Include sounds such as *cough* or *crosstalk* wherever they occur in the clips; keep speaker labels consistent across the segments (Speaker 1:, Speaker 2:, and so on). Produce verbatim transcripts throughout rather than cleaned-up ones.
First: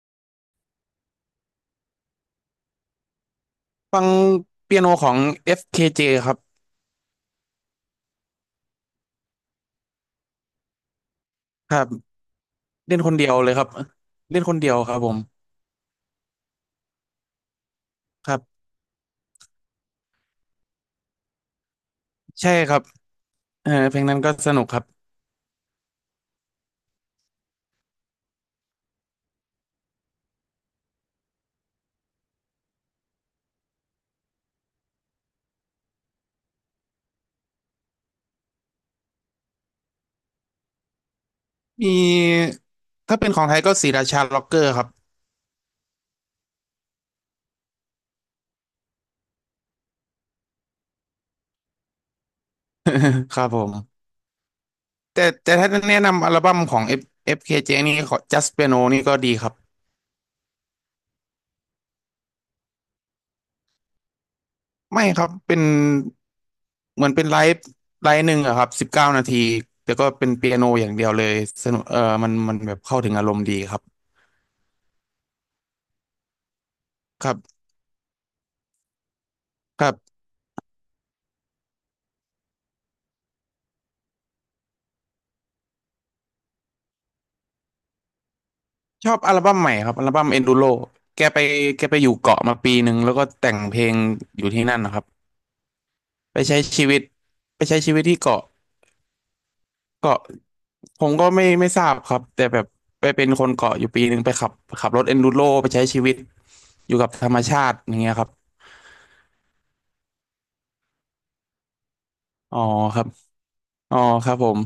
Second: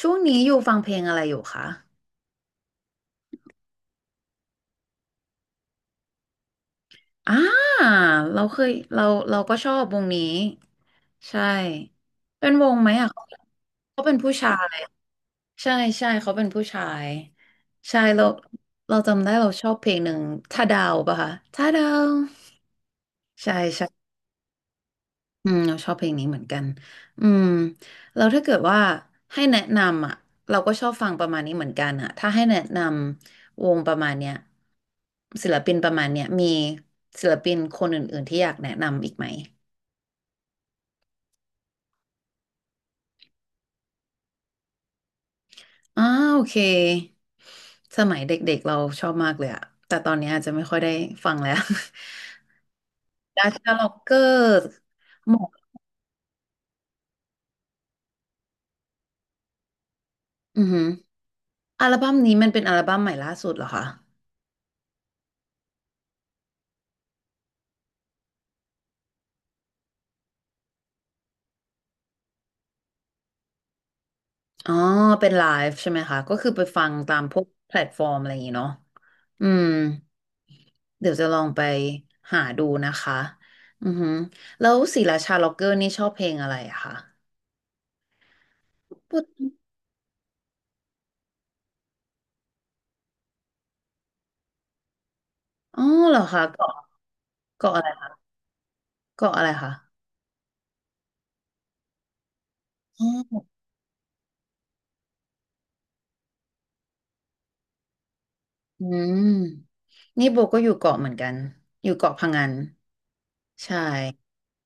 Speaker 1: ช่วงนี้อยู่ฟังเพลงอะไรอยู่คะ
Speaker 2: ฟังเปียโนของ เอฟ เค เจ คเจครับ
Speaker 1: อ่าเราเคยเราเราก็ชอบวงนี้ใช่
Speaker 2: ครับ
Speaker 1: เป็นวงไหม
Speaker 2: เล่น
Speaker 1: อ่ะ
Speaker 2: คน
Speaker 1: เขา
Speaker 2: เดียวเลยครับ
Speaker 1: เขาเป็นผู้
Speaker 2: เล่น
Speaker 1: ชา
Speaker 2: คนเดีย
Speaker 1: ย
Speaker 2: วครับผม
Speaker 1: ใช่ใช่เขาเป็นผู้ชายใช่เรา
Speaker 2: ครับ
Speaker 1: เราจำได้เราชอบเพลงหนึ่งถ้าดาวป่ะคะถ้าดาว
Speaker 2: ใช่ครับ
Speaker 1: ใช่
Speaker 2: เออ
Speaker 1: ใช่
Speaker 2: เพลงนั้นก็สนุกครับ
Speaker 1: อืมเราชอบเพลงนี้เหมือนกันอืมเราถ้าเกิดว่าให้แนะนำอ่ะเราก็ชอบฟังประมาณนี้เหมือนกันอ่ะถ้าให้แนะนำวงประมาณเนี้ยศิลปินประมาณเนี้ยมีศิลปินคนอื่นๆที่อยากแนะนำอีกไหม
Speaker 2: มีถ้าเป็นของไทยก็ศรีราชาล็อกเกอร์ครับ
Speaker 1: อ้าโอเคสมัยเด็กๆเราชอบมากเลยอ่ะแต่ตอนนี้อาจจะไม่ค่อยได้ฟังแล้ว
Speaker 2: *laughs* ค
Speaker 1: *laughs* ดา
Speaker 2: รับผ
Speaker 1: ชาล็อก
Speaker 2: ม
Speaker 1: เกอร์
Speaker 2: แต่
Speaker 1: หมอ
Speaker 2: แต่ถ้าแนะนำอัลบั้มของ F เอฟ เค เจ นี่ของ Just Piano นี่ก็ดีครับ
Speaker 1: อือหืออัลบั้มนี้มันเป็นอัลบั้มใหม่ล่าสุดเหรอคะ
Speaker 2: ไม่ครับเป็นเหมือนเป็นไลฟ์ไลฟ์หนึ่งอะครับสิบเก้านาทีแต่ก็เป็นเปียโนอย่างเดียวเลยสนุกเออมันมันแบบเข้าถึงอารมณ์ดีครับ
Speaker 1: อ๋อเป็นไลฟ์ใช่ไหมคะก็คือไปฟังตาม
Speaker 2: ครั
Speaker 1: พวก
Speaker 2: บ
Speaker 1: แพลตฟอร์มอะไรอย่างงี้เนาะอืม
Speaker 2: ครับ
Speaker 1: เดี๋ยวจะลองไปหาดูนะคะอือหือแล้วศิลาชาล็อกเกอร์นี่ชอบเพลงอะไรอะคะ
Speaker 2: ชอบ
Speaker 1: ปุ๊บ
Speaker 2: อัลบั้มใหม่ครับอัลบั้ม Enduro แกไปแกไปอยู่เกาะมาปีหนึ่งแล้วก็แต่งเพลงอยู่ที่นั่นนะครับ
Speaker 1: อ๋อเหรอ
Speaker 2: ไป
Speaker 1: คะ
Speaker 2: ใช้
Speaker 1: เกาะ
Speaker 2: ชีวิตไป
Speaker 1: เกาะ
Speaker 2: ใช้
Speaker 1: อะไร
Speaker 2: ชีวิต
Speaker 1: คะ
Speaker 2: ที่เกาะ
Speaker 1: เกาะอะไรคะ
Speaker 2: เกาะผมก็ไม่ไม่ทราบครับแต่แบบไป
Speaker 1: อ๋
Speaker 2: เป็น
Speaker 1: อ
Speaker 2: คนเกาะอยู่ปีหนึ่งไปขับขับรถ Enduro ไปใช้ชีวิตอยู่กับธรรมชาติอย่างเงี้ยครับ
Speaker 1: อืมนี่โบก็อยู่เกาะเหมือนกันอยู่เกาะพะงัน
Speaker 2: อ๋อครับ
Speaker 1: ใช่
Speaker 2: อ๋อครับผม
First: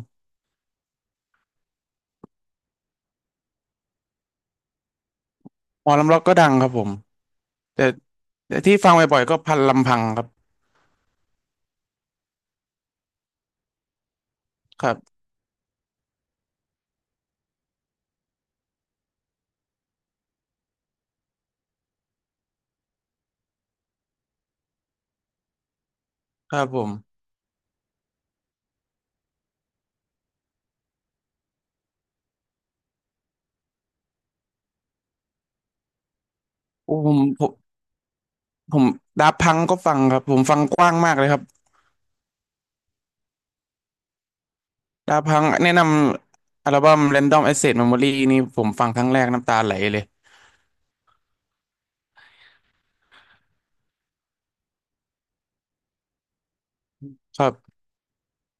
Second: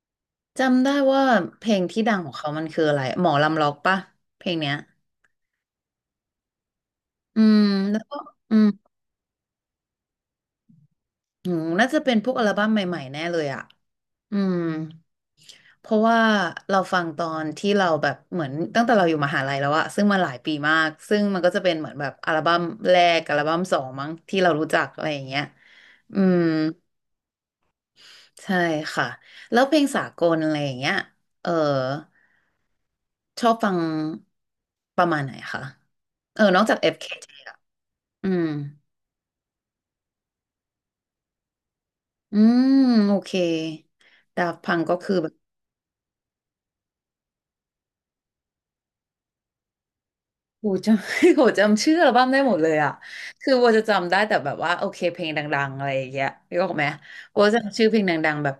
Speaker 1: จำได้ว่าเพลงที่ดังของเขามันคืออะไรหมอลำล็อกปะเพลงเนี้ย
Speaker 2: หมอลำร็อกก็ดังครับผม
Speaker 1: อืม
Speaker 2: แต่
Speaker 1: แล้วก็อื
Speaker 2: แต่
Speaker 1: ม
Speaker 2: ที่ฟังบ่อยๆก็พันลำพังครับ
Speaker 1: อืมน่าจะเป็นพวกอัลบั้มใหม่ๆแน่เลยอะ อืม
Speaker 2: ครับ
Speaker 1: เพราะว่าเราฟังตอนที่เราแบบเหมือนตั้งแต่เราอยู่มหาลัยแล้วอะซึ่งมาหลายปีมากซึ่งมันก็จะเป็นเหมือนแบบอัลบั้มแรกอัลบั้มสองมั้งที่เรารู้จักอะไรอย่างเงี้ยอืม
Speaker 2: ครับผม
Speaker 1: ใช่ค่ะแล้วเพลงสากลอะไรอย่างเงี้ยเออชอบฟังประมาณไหนคะเออนอกจาก
Speaker 2: โอ้ผม
Speaker 1: เอฟ เค ที อฟเคที
Speaker 2: ผม
Speaker 1: อะอืม
Speaker 2: ผมดาพังก็ฟังครับผมฟังกว้างมากเลยครับ
Speaker 1: อืมโอเคดาฟพังก็คือ
Speaker 2: ดา
Speaker 1: แบบ
Speaker 2: พังแนะนำอัลบั้ม Random Access Memory นี่ผมฟังครั้งแรกน้ำตาไหลเลย
Speaker 1: โหจำ *laughs* โหจำชื่ออัลบั้มได้หมดเลยอ่ะคือโบจะจำได้แต่แบบว่าโอเคเพลงดังๆอะไรอย่างเงี้ยรอกไหมโบ
Speaker 2: ครั
Speaker 1: จำ
Speaker 2: บ
Speaker 1: ชื่อเพลงดังๆแบบ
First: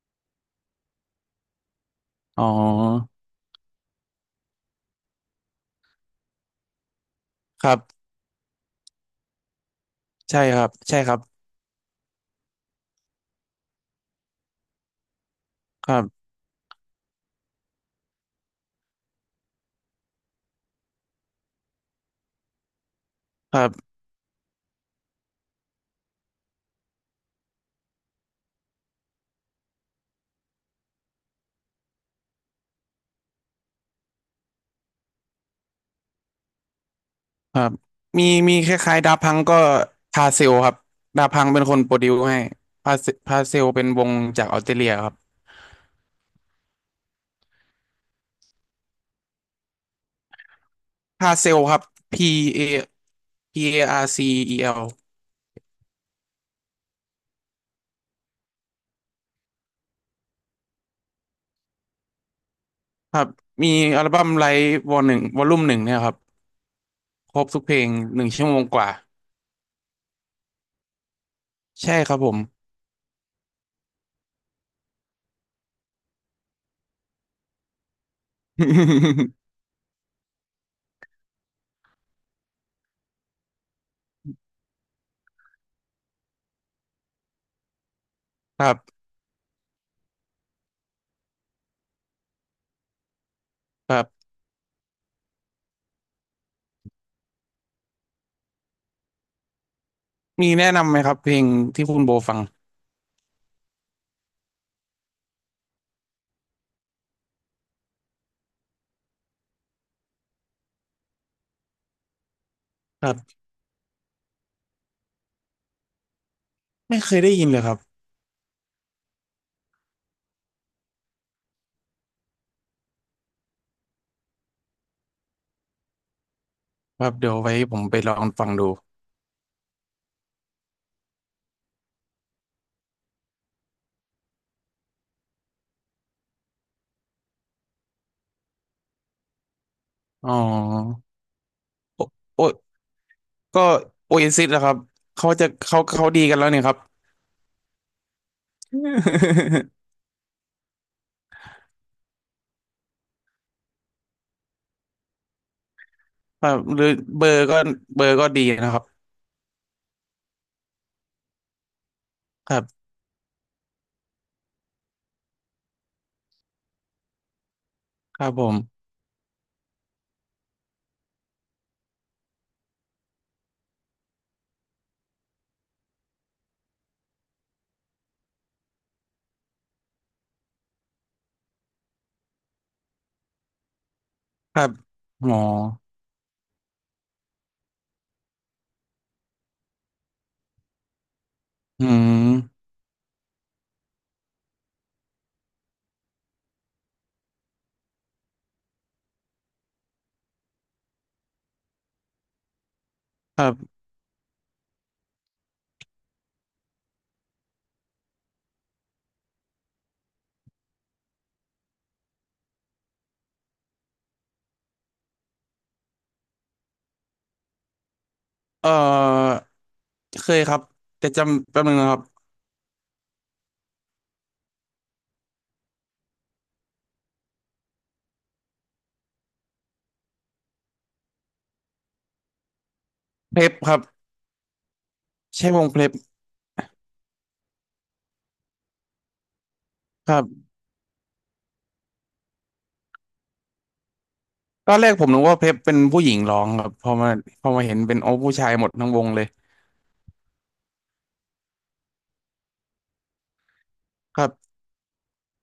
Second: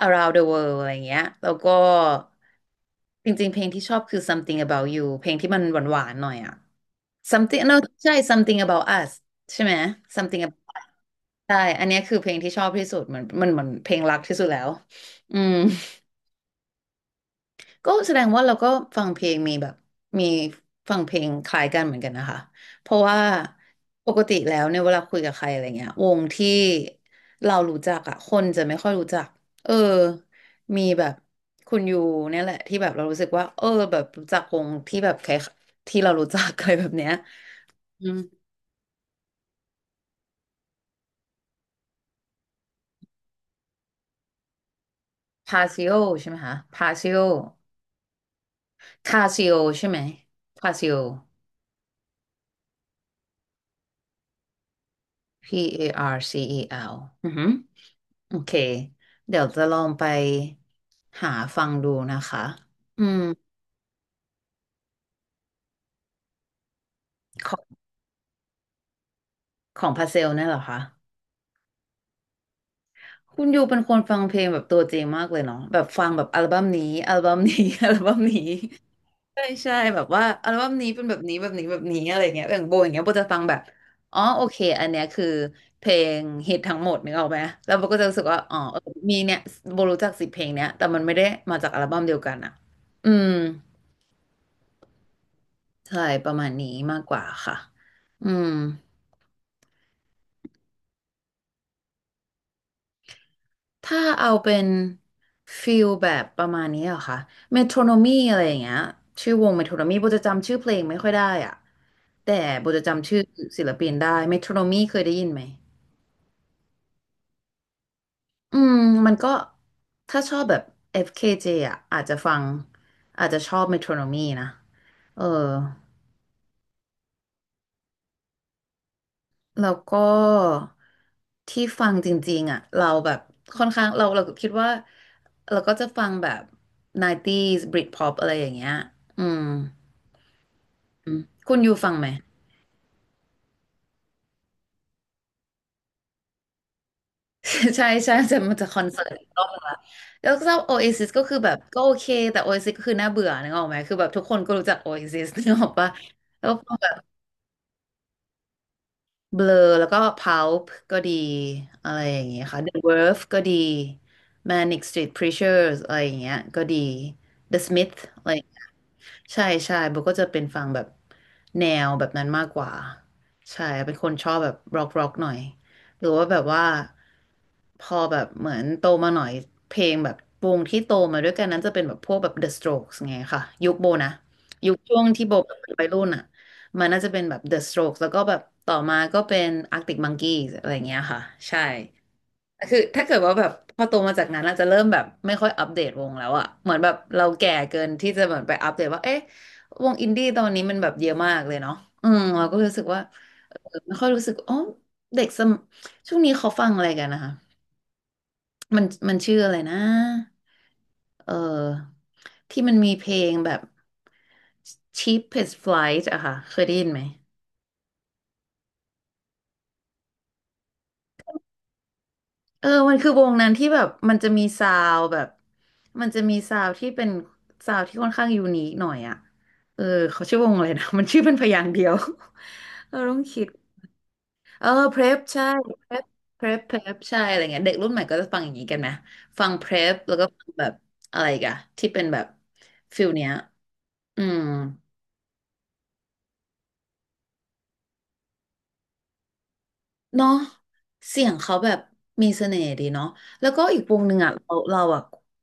Speaker 1: Around the World อะไรอย่างเงี้ยแล้วก็
Speaker 2: อ๋อ
Speaker 1: จริงๆเพลงที่ชอบคือ Something About You เพลงที่มันหวานๆหน่อยอ่ะ Something
Speaker 2: ค
Speaker 1: no
Speaker 2: รับ
Speaker 1: ใช่ Something About Us ใช่ไหม
Speaker 2: ใช่
Speaker 1: Something
Speaker 2: ค
Speaker 1: About
Speaker 2: รับ
Speaker 1: Us
Speaker 2: ใช่ครับ
Speaker 1: ใช่อันเนี้ยคือเพลงที่ชอบที่สุดเหมือนมันเหมือนเพลงรักที่สุดแล้วอืม
Speaker 2: ครับ
Speaker 1: ก็แสดงว่าเราก็ฟังเพลงมีแบบมีฟังเพลงคล้ายกันเหมือนกันนะคะเพราะว่า
Speaker 2: ครับ
Speaker 1: ปกติแล้วเนี่ยเวลาคุยกับใครอะไรเงี้ยวงที่เรารู้จักอะคนจะไม่ค่อยรู้จักเออมีแบบคุณยูเนี่ยแหละที่แบบเรารู้สึกว่าเออแบบรู้จักวงที่แบบคล้ายที่เรารู้จัก *laughs* อะไรแบบเนี้ย
Speaker 2: ครับ
Speaker 1: อืม
Speaker 2: มีมีคล้ายๆดาพังก็พาเซลครับดาพังเป็นคนโปรดิวให้พาเซพาเซลเป็นวงจากออสเตรเลียครับ
Speaker 1: พาซิโอใช่ไหมคะพาซิโอคาซิโอใช่ไหมพาซิโอ
Speaker 2: พาเซลครับ P A P A R C E L
Speaker 1: P A R C E L อแอลอือฮึ โอเคเดี๋ยวจะลองไปหาฟังดูนะคะอื
Speaker 2: ค
Speaker 1: ม
Speaker 2: รับมีอัลบั้มไลฟ์วอลหนึ่งวอลลุ่มหนึ่งเนี่ยครับครบ
Speaker 1: ข
Speaker 2: ทุกเพ
Speaker 1: อง
Speaker 2: ลงหนึ่งชั่วโมงกว่า
Speaker 1: ของพาเซลเนี่ยเหรอคะ
Speaker 2: ใช่ครับผม
Speaker 1: คุณยูเป็นคนฟังเพลงแบบตัวจริงมากเลยเนาะแบบฟังแบบอัลบั้มนี้อัลบั้มนี้ *laughs* อัลบั้มนี้ใช่ใช่แบบว่าอัลบั้มนี้เป็นแบบนี้แบบนี้แบบนี้อะไรเงี้ยอย่างโบอย่างเงี้ยโบจะฟังแบบอ๋อโอเคอันเนี้ยคือเพลงฮิตทั้งหมดนึกออกไหมแล้วโบก็จะรู้สึกว่าอ๋อ
Speaker 2: *laughs* ครั
Speaker 1: เออ
Speaker 2: บ
Speaker 1: มีเนี่ยโบรู้จักสิบเพลงเนี้ยแต่มันไม่ได้มาจากอัลบั้มเดียวกันอะอืม
Speaker 2: ครับ
Speaker 1: ใช่ประมาณนี้มากกว่าค่ะอืม
Speaker 2: มีแนะนำไหมครับเพลงที่คุณโบฟัง
Speaker 1: ถ้าเอาเป็นฟิลแบบประมาณนี้เหรอคะเมโทรโนมีอะไรอย่างเงี้ยชื่อวงเมโทรโนมีโบจะจำชื่อเพลงไม่ค่อยได้อ่ะ แต่โบจะ
Speaker 2: ค
Speaker 1: จำ
Speaker 2: รั
Speaker 1: ชื่อ
Speaker 2: บ
Speaker 1: ศิลปินได้ เมโทรโนมีเคยได้ยินไหม
Speaker 2: ไม่เคยได้ยินเลยครับ
Speaker 1: อืมมันก็ถ้าชอบแบบ เอฟ เค เจ อฟเคเจอ่ะอาจจะฟังอาจจะชอบเมโทรโนมีนะเออ
Speaker 2: ครับเดี๋ยวไว้ผมไปลองฟังดู
Speaker 1: แล้วก็ที่ฟังจริงๆอ่ะเราแบบค่อนข้างเราเราคิดว่าเราก็จะฟังแบบ ยุคเก้าศูนย์ Britpop อะไรอย่างเงี้ยอืม
Speaker 2: อ๋อ
Speaker 1: อืมคุณอยู่ฟัง
Speaker 2: โอ
Speaker 1: ไหม
Speaker 2: โอก็โอเอซิสนะครับเขาจะเขาเขาดีกันแล้วเนี่ยครับ
Speaker 1: *laughs* ใช่ใช่จะมันจะคอนเสิร์ตอีกรอบนึงละแล้วก็ Oasis ก็คือแบบก็โอเคแต่ Oasis ก็คือน่าเบื่อนึกออกไหมคือแบบทุกคนก็รู้จัก Oasis นึกออกปะ
Speaker 2: *laughs* ค
Speaker 1: แล้ว
Speaker 2: รั
Speaker 1: ก็
Speaker 2: บ
Speaker 1: ฟัง
Speaker 2: หรื
Speaker 1: แบ
Speaker 2: อ
Speaker 1: บ
Speaker 2: เบอร์ก็เบอร์ก็ดีนะครับ
Speaker 1: เบลอแล้วก็พัลป์ก็ดีอะไรอย่างเงี้ย
Speaker 2: ครั
Speaker 1: ค่ะ The
Speaker 2: บ
Speaker 1: Verve ก็ดี Manic Street Preachers อะไรอย่างเงี้ยก็ดี The Smith
Speaker 2: ค
Speaker 1: อะ
Speaker 2: รั
Speaker 1: ไร
Speaker 2: บผม
Speaker 1: ใช่ใช่โบก็จะเป็นฟังแบบแนวแบบนั้นมากกว่าใช่เป็นคนชอบแบบร็อกร็อกหน่อยหรือว่าแบบว่าพอแบบเหมือนโตมาหน่อยเพลงแบบวงที่โตมาด้วยกันนั้นจะเป็นแบบพวกแบบ The Strokes ไงค่ะยุคโบนะ
Speaker 2: ครั
Speaker 1: ยุ
Speaker 2: บ
Speaker 1: คช่วงที่
Speaker 2: หม
Speaker 1: โบ
Speaker 2: อ
Speaker 1: แบบเป็นวัยรุ่นอ่ะมันน่าจะเป็นแบบ The Strokes แล้วก็แบบต่อมาก็เป็น Arctic Monkeys อะไรอย่างเงี้ยค่ะใช่
Speaker 2: อืม
Speaker 1: คือถ้าเกิดว่าแบบพอโตมาจากนั้นอาจจะเริ่มแบบไม่ค่อยอัปเดตวงแล้วอะเหมือนแบบเราแก่เกินที่จะเหมือนไปอัปเดตว่าเอ๊ะวงอินดี้ตอนนี้มันแบบเยอะมากเลยเนาะอืมเราก็รู้สึกว่า
Speaker 2: ครั
Speaker 1: เออ
Speaker 2: บ
Speaker 1: ไม่ค่อยรู้สึกอ๋อเด็กสมช่วงนี้เขาฟังอะไรกันนะคะมันมันชื่ออะไรนะเออที่มันมีเพลงแบบ Cheapest Flight อะค่ะเคยได้ยินไหม
Speaker 2: เอ่อเคยครับแต่จำแป๊บนึงนะครับ
Speaker 1: เออมันคือวงนั้นที่แบบมันจะมีซาวด์แบบมันจะมีซาวด์ที่เป็นซาวด์ที่ค่อนข้างยูนิคหน่อยอ่ะเออเขาชื่อวงอะไรนะ *laughs* มันชื่อเป็นพยางค์เดียว *laughs* เราต้อง
Speaker 2: เพ
Speaker 1: คิ
Speaker 2: ล
Speaker 1: ด
Speaker 2: ปครับ
Speaker 1: เออเพร p ใช่
Speaker 2: ใช่วงเพล
Speaker 1: เพ
Speaker 2: ป
Speaker 1: ร p เพร p เพร p ใช่อะไรเงี้ยเด็กรุ่นใหม่ก็จะฟังอย่างนี้กันไหมฟังเพร p
Speaker 2: ค
Speaker 1: แล้ว
Speaker 2: รั
Speaker 1: ก็ฟั
Speaker 2: บ
Speaker 1: งแบบอะไรอีกันที่เป็นแบบฟิลเนี้ยอืม
Speaker 2: ตอนแรกผมนึกว่าเพลปเป็นผู้หญิงร้องครับพอมาพอมาเห็นเป็นโอ้ผู้ชายหมดทั้งวงเลย
Speaker 1: เนาะเสียงเขาแบบมีเสน่ห์ดีเนาะแล้วก็อีกวงหนึ่
Speaker 2: ค
Speaker 1: ง
Speaker 2: รั
Speaker 1: อ่ะเรา
Speaker 2: บ
Speaker 1: เราอ่ะ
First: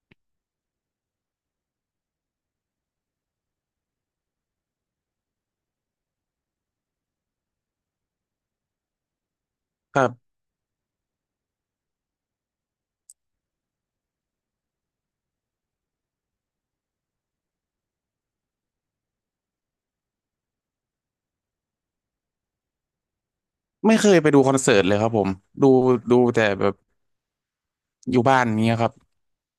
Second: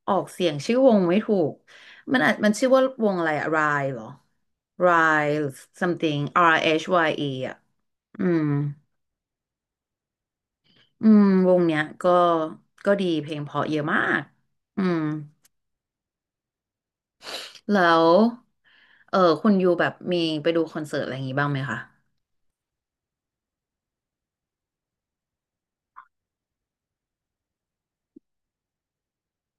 Speaker 1: ออกเสียงชื่อวงไม่ถูกมันอาะมันชื่อว่าวงอะไรอะรายเหรอรายหรือ something R H Y E อชวายอีอ่ะอืม
Speaker 2: ครับ
Speaker 1: อืมวงเนี้ยก็ก็ดีเพลงเพราะเยอะมากอืมแล้วเออคุณยูแบบมีไปดูคอนเสิร์ตอะไรอย่างงี้บ้างไหมคะ
Speaker 2: ไม่เคยไปดูคอนเสิร์ตเลยครับผมดูดูแต่แบบอยู่บ้านเนี้ยครับ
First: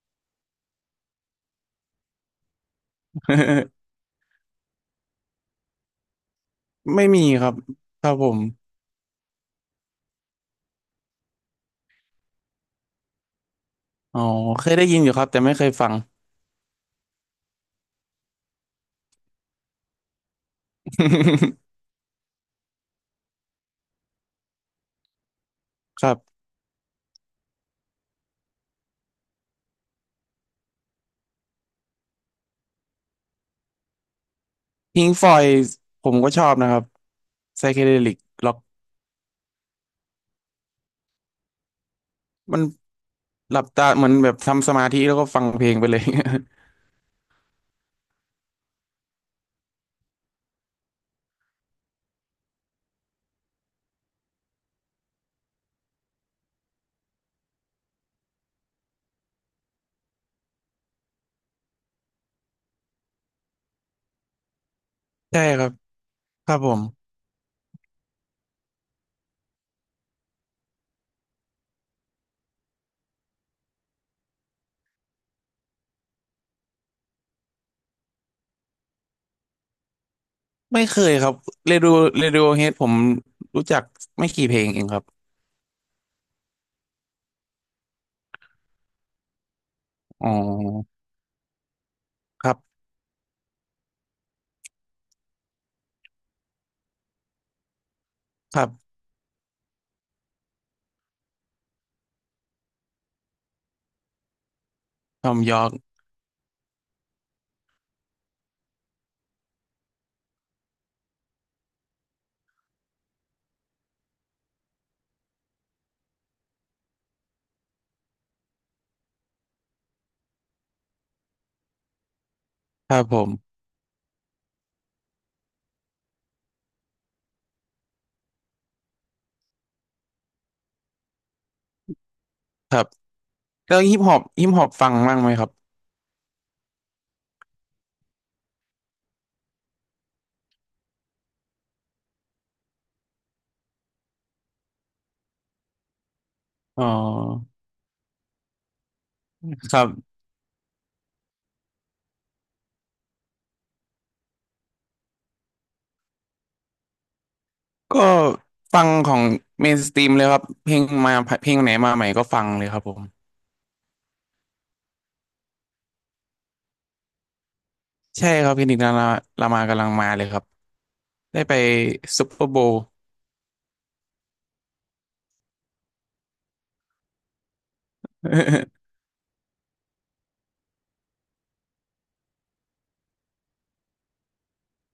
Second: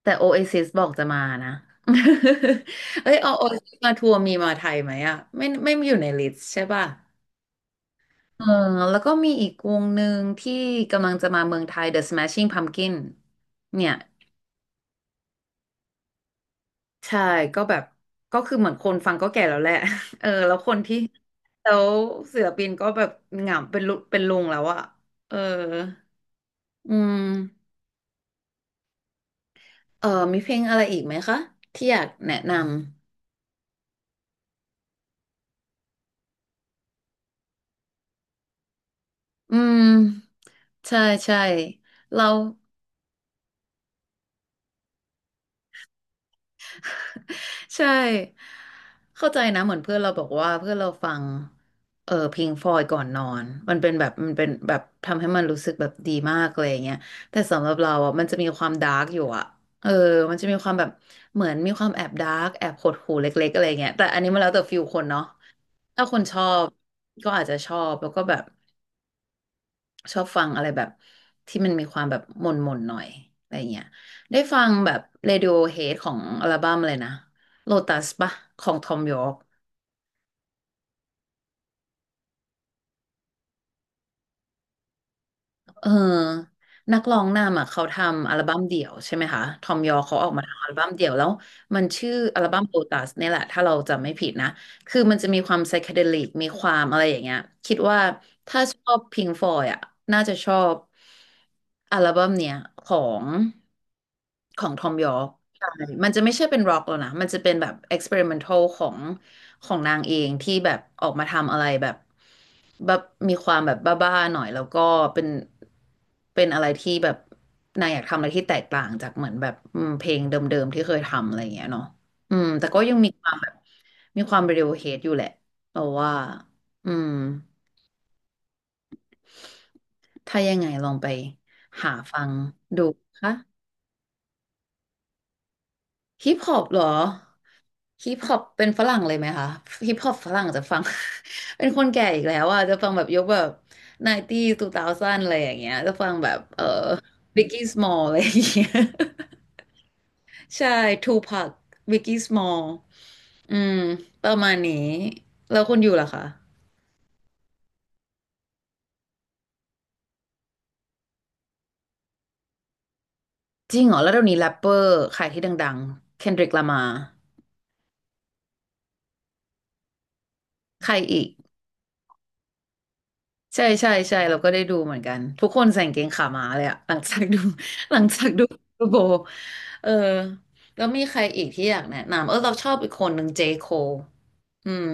Speaker 1: แต่โอเอซิสบอกจะมานะ *laughs* เอ้ยโอโอเอซิส
Speaker 2: *laughs*
Speaker 1: มาทัวร์มีมาไทยไหมอ่ะไม่ไม่มีอยู่ในลิสต์ใช่ป่ะ
Speaker 2: ไม่มีครับครับผม
Speaker 1: เออแล้วก็มีอีกวงหนึ่งที่กำลังจะมาเมืองไทย The Smashing Pumpkin เนี่ย
Speaker 2: อ๋อเคยได้ยินอยู่ครับแต่ไม่เคยฟัง
Speaker 1: ใช่ก็แบบก็คือเหมือนคนฟังก็แก่แล้วแหละ *laughs* เออแล้วคนที่แล้วศิลปินก็แบบเหงาเป็นลุเป็นลุงแล้วอะเออ
Speaker 2: *laughs* ครับ
Speaker 1: อืมเออมีเพลงอะไรอีกไหมคะที่อยากแนะนำ
Speaker 2: พิงฟอยผมก็ชอบนะครับไซเคเดลิกล็อก
Speaker 1: อืมใช่ใช่เรา
Speaker 2: มันหลับตาเหมือนแบบทำสมาธิแล้วก็ฟังเพลงไปเลย *laughs*
Speaker 1: *laughs* ใช่เข้าใจนะเหมือนเพื่อนเราบอกว่าเพื่อนเราฟังเออพิงฟลอยก่อนนอนมันเป็นแบบมันเป็นแบบทำให้มันรู้สึกแบบดีมากเลยอย่างเงี้ยแต่สำหรับเราอ่ะมันจะมีความดาร์กอยู่อ่ะเออมันจะมีความแบบเหมือนมีความแอบดาร์กแอบหดหู่เล็กๆอะไรเงี้ยแต่อันนี้มันแล้วแต่ฟิลคนเนาะ
Speaker 2: ใช่ครับ
Speaker 1: ถ้าคนชอ
Speaker 2: ครับ
Speaker 1: บ
Speaker 2: ผม
Speaker 1: ก็อาจจะชอบแล้วก็แบบ ชอบฟังอะไรแบบที่มันมีความแบบหม่นหม่นหน่อยอะไรเงี้ยได้ฟังแบบ Radiohead ของอัลบั้มเลยนะ Lotus ปะของ Thom Yorke
Speaker 2: ไม่เคยครับเรดิโอเรดิโอเฮดผมรู้จักไม่กี่เพลงเองครับ
Speaker 1: เออนักร้องนำอ่ะเขาทำอัลบั้มเดี่ยวใช่ไหมคะ ทอมยอเขาอ
Speaker 2: อ๋
Speaker 1: อกมาทำอัลบั้ม
Speaker 2: อ
Speaker 1: เดี่ยวแล้วมันชื่ออั
Speaker 2: ค
Speaker 1: ล
Speaker 2: รั
Speaker 1: บั้มโ o
Speaker 2: บ
Speaker 1: ตัสเนี่ยแหละ ถ้าเราจำไม่ผิดนะ คือมันจะมีความไซเคเดลิก มีความอะไรอย่างเงี้ยคิดว่า
Speaker 2: ค
Speaker 1: ถ้า
Speaker 2: รั
Speaker 1: ชอ
Speaker 2: บ
Speaker 1: บพิงฟอยอ่ะน่าจะชอบอัลบั้มเนี้ยของของทอมยอ
Speaker 2: ทอมยอ
Speaker 1: ใช่
Speaker 2: ร์ก
Speaker 1: มันจะไม่ใช่เป็นร็อกแล้วนะ มันจะเป็นแบบเอ็กซ์เพร์เมนทัลของ ของนางเองที่แบบออกมาทำอะไรแบบแบบมีความแบบบ้าๆหน่อยแล้วก็เป็นเป็นอะไรที่แบบนางอยากทำอะไรที่แตกต่างจากเหมือนแบบอืมเพลงเดิมๆที่เคยทำอะไรอย่างเงี้ยเนาะอืมแต่ก็
Speaker 2: ค
Speaker 1: ยัง
Speaker 2: รับ
Speaker 1: มี
Speaker 2: ผ
Speaker 1: ความแบบ
Speaker 2: ม
Speaker 1: มีความเร d ว o เฮดอยู่แหละเราว่าอืมถ้ายังไงลองไปหาฟังดูค่ะ
Speaker 2: แล้วฮิปฮอปฮิปฮอปฟังบ้างไหมครับ
Speaker 1: ฮิปฮอปเหรอฮิปฮอปเป็นฝรั่งเลยไหมคะฮิปฮอปฝรั่งจะฟัง *laughs* เป็นคนแก่อีกแล้วอ่ะจะฟังแบบยกแบบไนตี้ทูเทาซันอะไรอย่างเงี้ยจะฟังแบบเออ
Speaker 2: อ๋อ
Speaker 1: บิกกี้สมอลอะไรอย่างเงี้ย
Speaker 2: ครับ
Speaker 1: *laughs* ใช่ทูพักบิกกี้สมอลอืมประมาณนี้แล้วคนอยู่ล่ะคะ
Speaker 2: ก็ฟังของเมนสตรีมเลยครับเพลงมาเพลงไหนมาใหม่ก็ฟังเลยครับผม
Speaker 1: จริงเหรอแล้วเดี๋ยวนี้แรปเปอร์ใครที่ดังๆเคนดริกลามา
Speaker 2: ใช่ครับเพลงดิกลาลามากำลังมาเลยครับ
Speaker 1: ใครอีก
Speaker 2: ได้ไปซุปเปอร์ *laughs* โบว์
Speaker 1: ใช่ใช่ใช่เราก็ได้ดูเหมือนกันทุกคนใส่กางเกงขาม้าเลยอะ *laughs* หลังจากดู *laughs* หลังจากดูดูโบ
Speaker 2: *laughs*
Speaker 1: เออแล้วมีใครอีกที่อยากแนะนำเออเราชอบอีกคนหนึ่งเจโคอืม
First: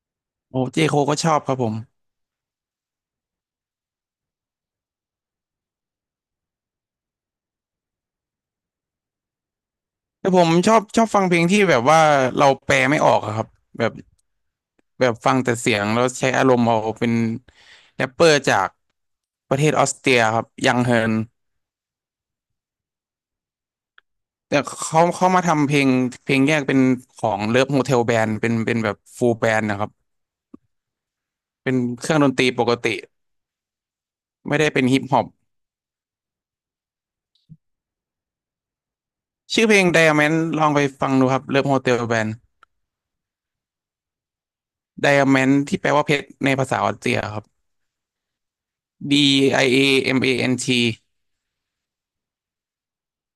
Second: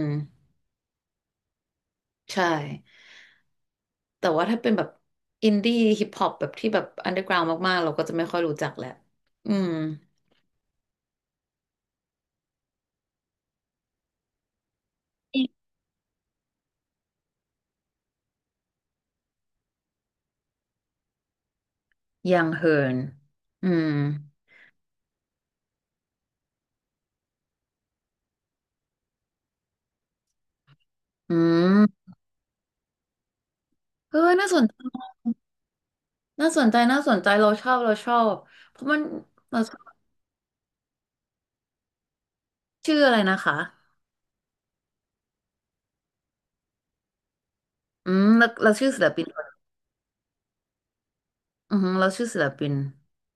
Speaker 2: โอ้เจโคก็ชอบครับผม
Speaker 1: ใช่แต่ว่าถ้าเป็นแบบอินดี้ฮิปฮอปแบบที่แบบอันเดอร์กราวมากๆเราก็จะไม่ค่อยรู้จักแหละอืม
Speaker 2: แต่ผมชอบชอบฟังเพลงที่แบบว่าเราแปลไม่ออกอะครับแบบแบบฟังแต่เสียงแล้วใช้อารมณ์เอาเป็นแรปเปอร์จากประเทศออสเตรียครับยังเฮิร์น
Speaker 1: ยังเฮิร์นอืม
Speaker 2: แต่เขาเขามาทำเพลงเพลงแยกเป็นของเลิฟโฮเทลแบนด์เป็นเป็นแบบฟูลแบนด์นะครับ
Speaker 1: อื
Speaker 2: เป็นเค
Speaker 1: ม
Speaker 2: รื่องดนตรีปกติ
Speaker 1: เออน่าส
Speaker 2: ไม่
Speaker 1: น
Speaker 2: ได้
Speaker 1: ใจ
Speaker 2: เป็นฮิปฮอป
Speaker 1: น่าสนใจน่าสนใจเราชอบเราชอบเพราะมันเรา
Speaker 2: ชื่อ
Speaker 1: ช
Speaker 2: เพ
Speaker 1: อ
Speaker 2: ลง
Speaker 1: บ
Speaker 2: Diamond ลองไปฟังดูครับเลิฟโฮเทลแบนด์
Speaker 1: ชื่ออะไรนะคะ
Speaker 2: Diamond ที่แปลว่าเพชรในภาษาออสเตรียครับ
Speaker 1: อืมแล้วเราชื่อศิลปิน
Speaker 2: D I A M A N T
Speaker 1: อือฮึเราชื่อศิลปิน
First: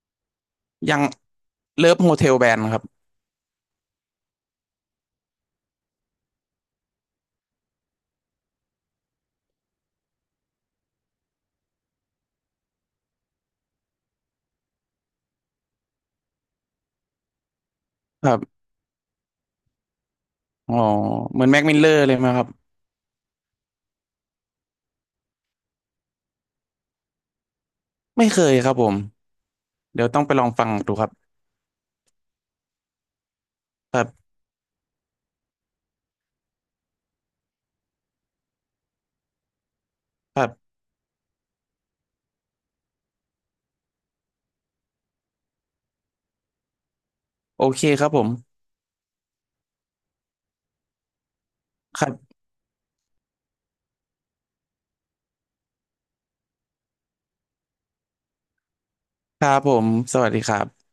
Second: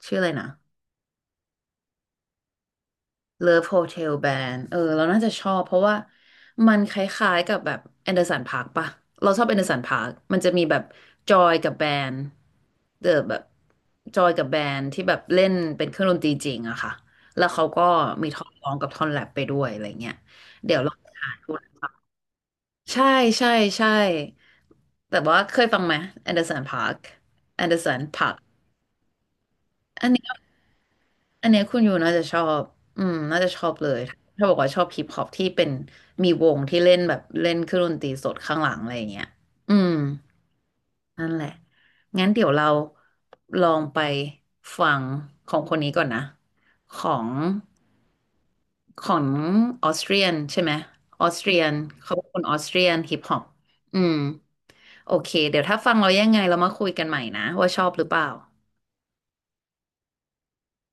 Speaker 1: ชื่ออะไรนะ
Speaker 2: ยังเลิฟโฮเทลแบนด์ครับ
Speaker 1: Love Hotel Band เออเราน่าจะชอบเพราะว่ามันคล้ายๆกับแบบแอนเดอร์สันพาร์คปะเราชอบแอนเดอร์สันพาร์คมันจะมีแบบจอยกับแบนด์เดอแบบจอยกับแบนด์ที่แบบเล่นเป็นเครื่องดนตรีจริงอะค่ะแล้วเขาก็
Speaker 2: ค
Speaker 1: มี
Speaker 2: รั
Speaker 1: ท่อน
Speaker 2: บ
Speaker 1: ร้องกับท่อนแรปไปด้วยอะไรเงี้ย
Speaker 2: อ๋
Speaker 1: เดี๋
Speaker 2: อ
Speaker 1: ยวเราหา
Speaker 2: เหมือ
Speaker 1: ดู
Speaker 2: นแม็กมิลเลอร์เลยไหมครับ
Speaker 1: ใช่ใช่ใช่แต่ว่าเคยฟังไหมแอนเดอร์สันพาร์คแอนเดอร์สัน
Speaker 2: ไม่
Speaker 1: พาร์ค
Speaker 2: เคยครับผมเดี๋ยวต้องไปลองฟังดูครับ
Speaker 1: อันเนี้ยคุณอยู่น่าจะชอบ อืม น่าจะชอบเล
Speaker 2: ค
Speaker 1: ย
Speaker 2: รับ
Speaker 1: ถ้าบอกว่าชอบฮิปฮอปที่เป็นมีวงที่เล่นแบบเล่นเครื่องดนตรีสดข้างหลังอะไรอย่างเงี้ยอืม
Speaker 2: ครับ
Speaker 1: นั่นแหละงั้นเดี๋ยวเราลองไปฟังของคนนี้ก่อนนะของ
Speaker 2: โอเคครับผม
Speaker 1: ของออสเตรียนใช่ไหมออสเตรียน
Speaker 2: ครั
Speaker 1: เขาเป็น
Speaker 2: บ
Speaker 1: คนออสเตรียนฮิปฮอปอืมโอเคเดี๋ยวถ้าฟังเรายังไงเรามาคุยกันใหม่นะว่าชอบหรือเปล่า
Speaker 2: ครับผมสวัสดีครับ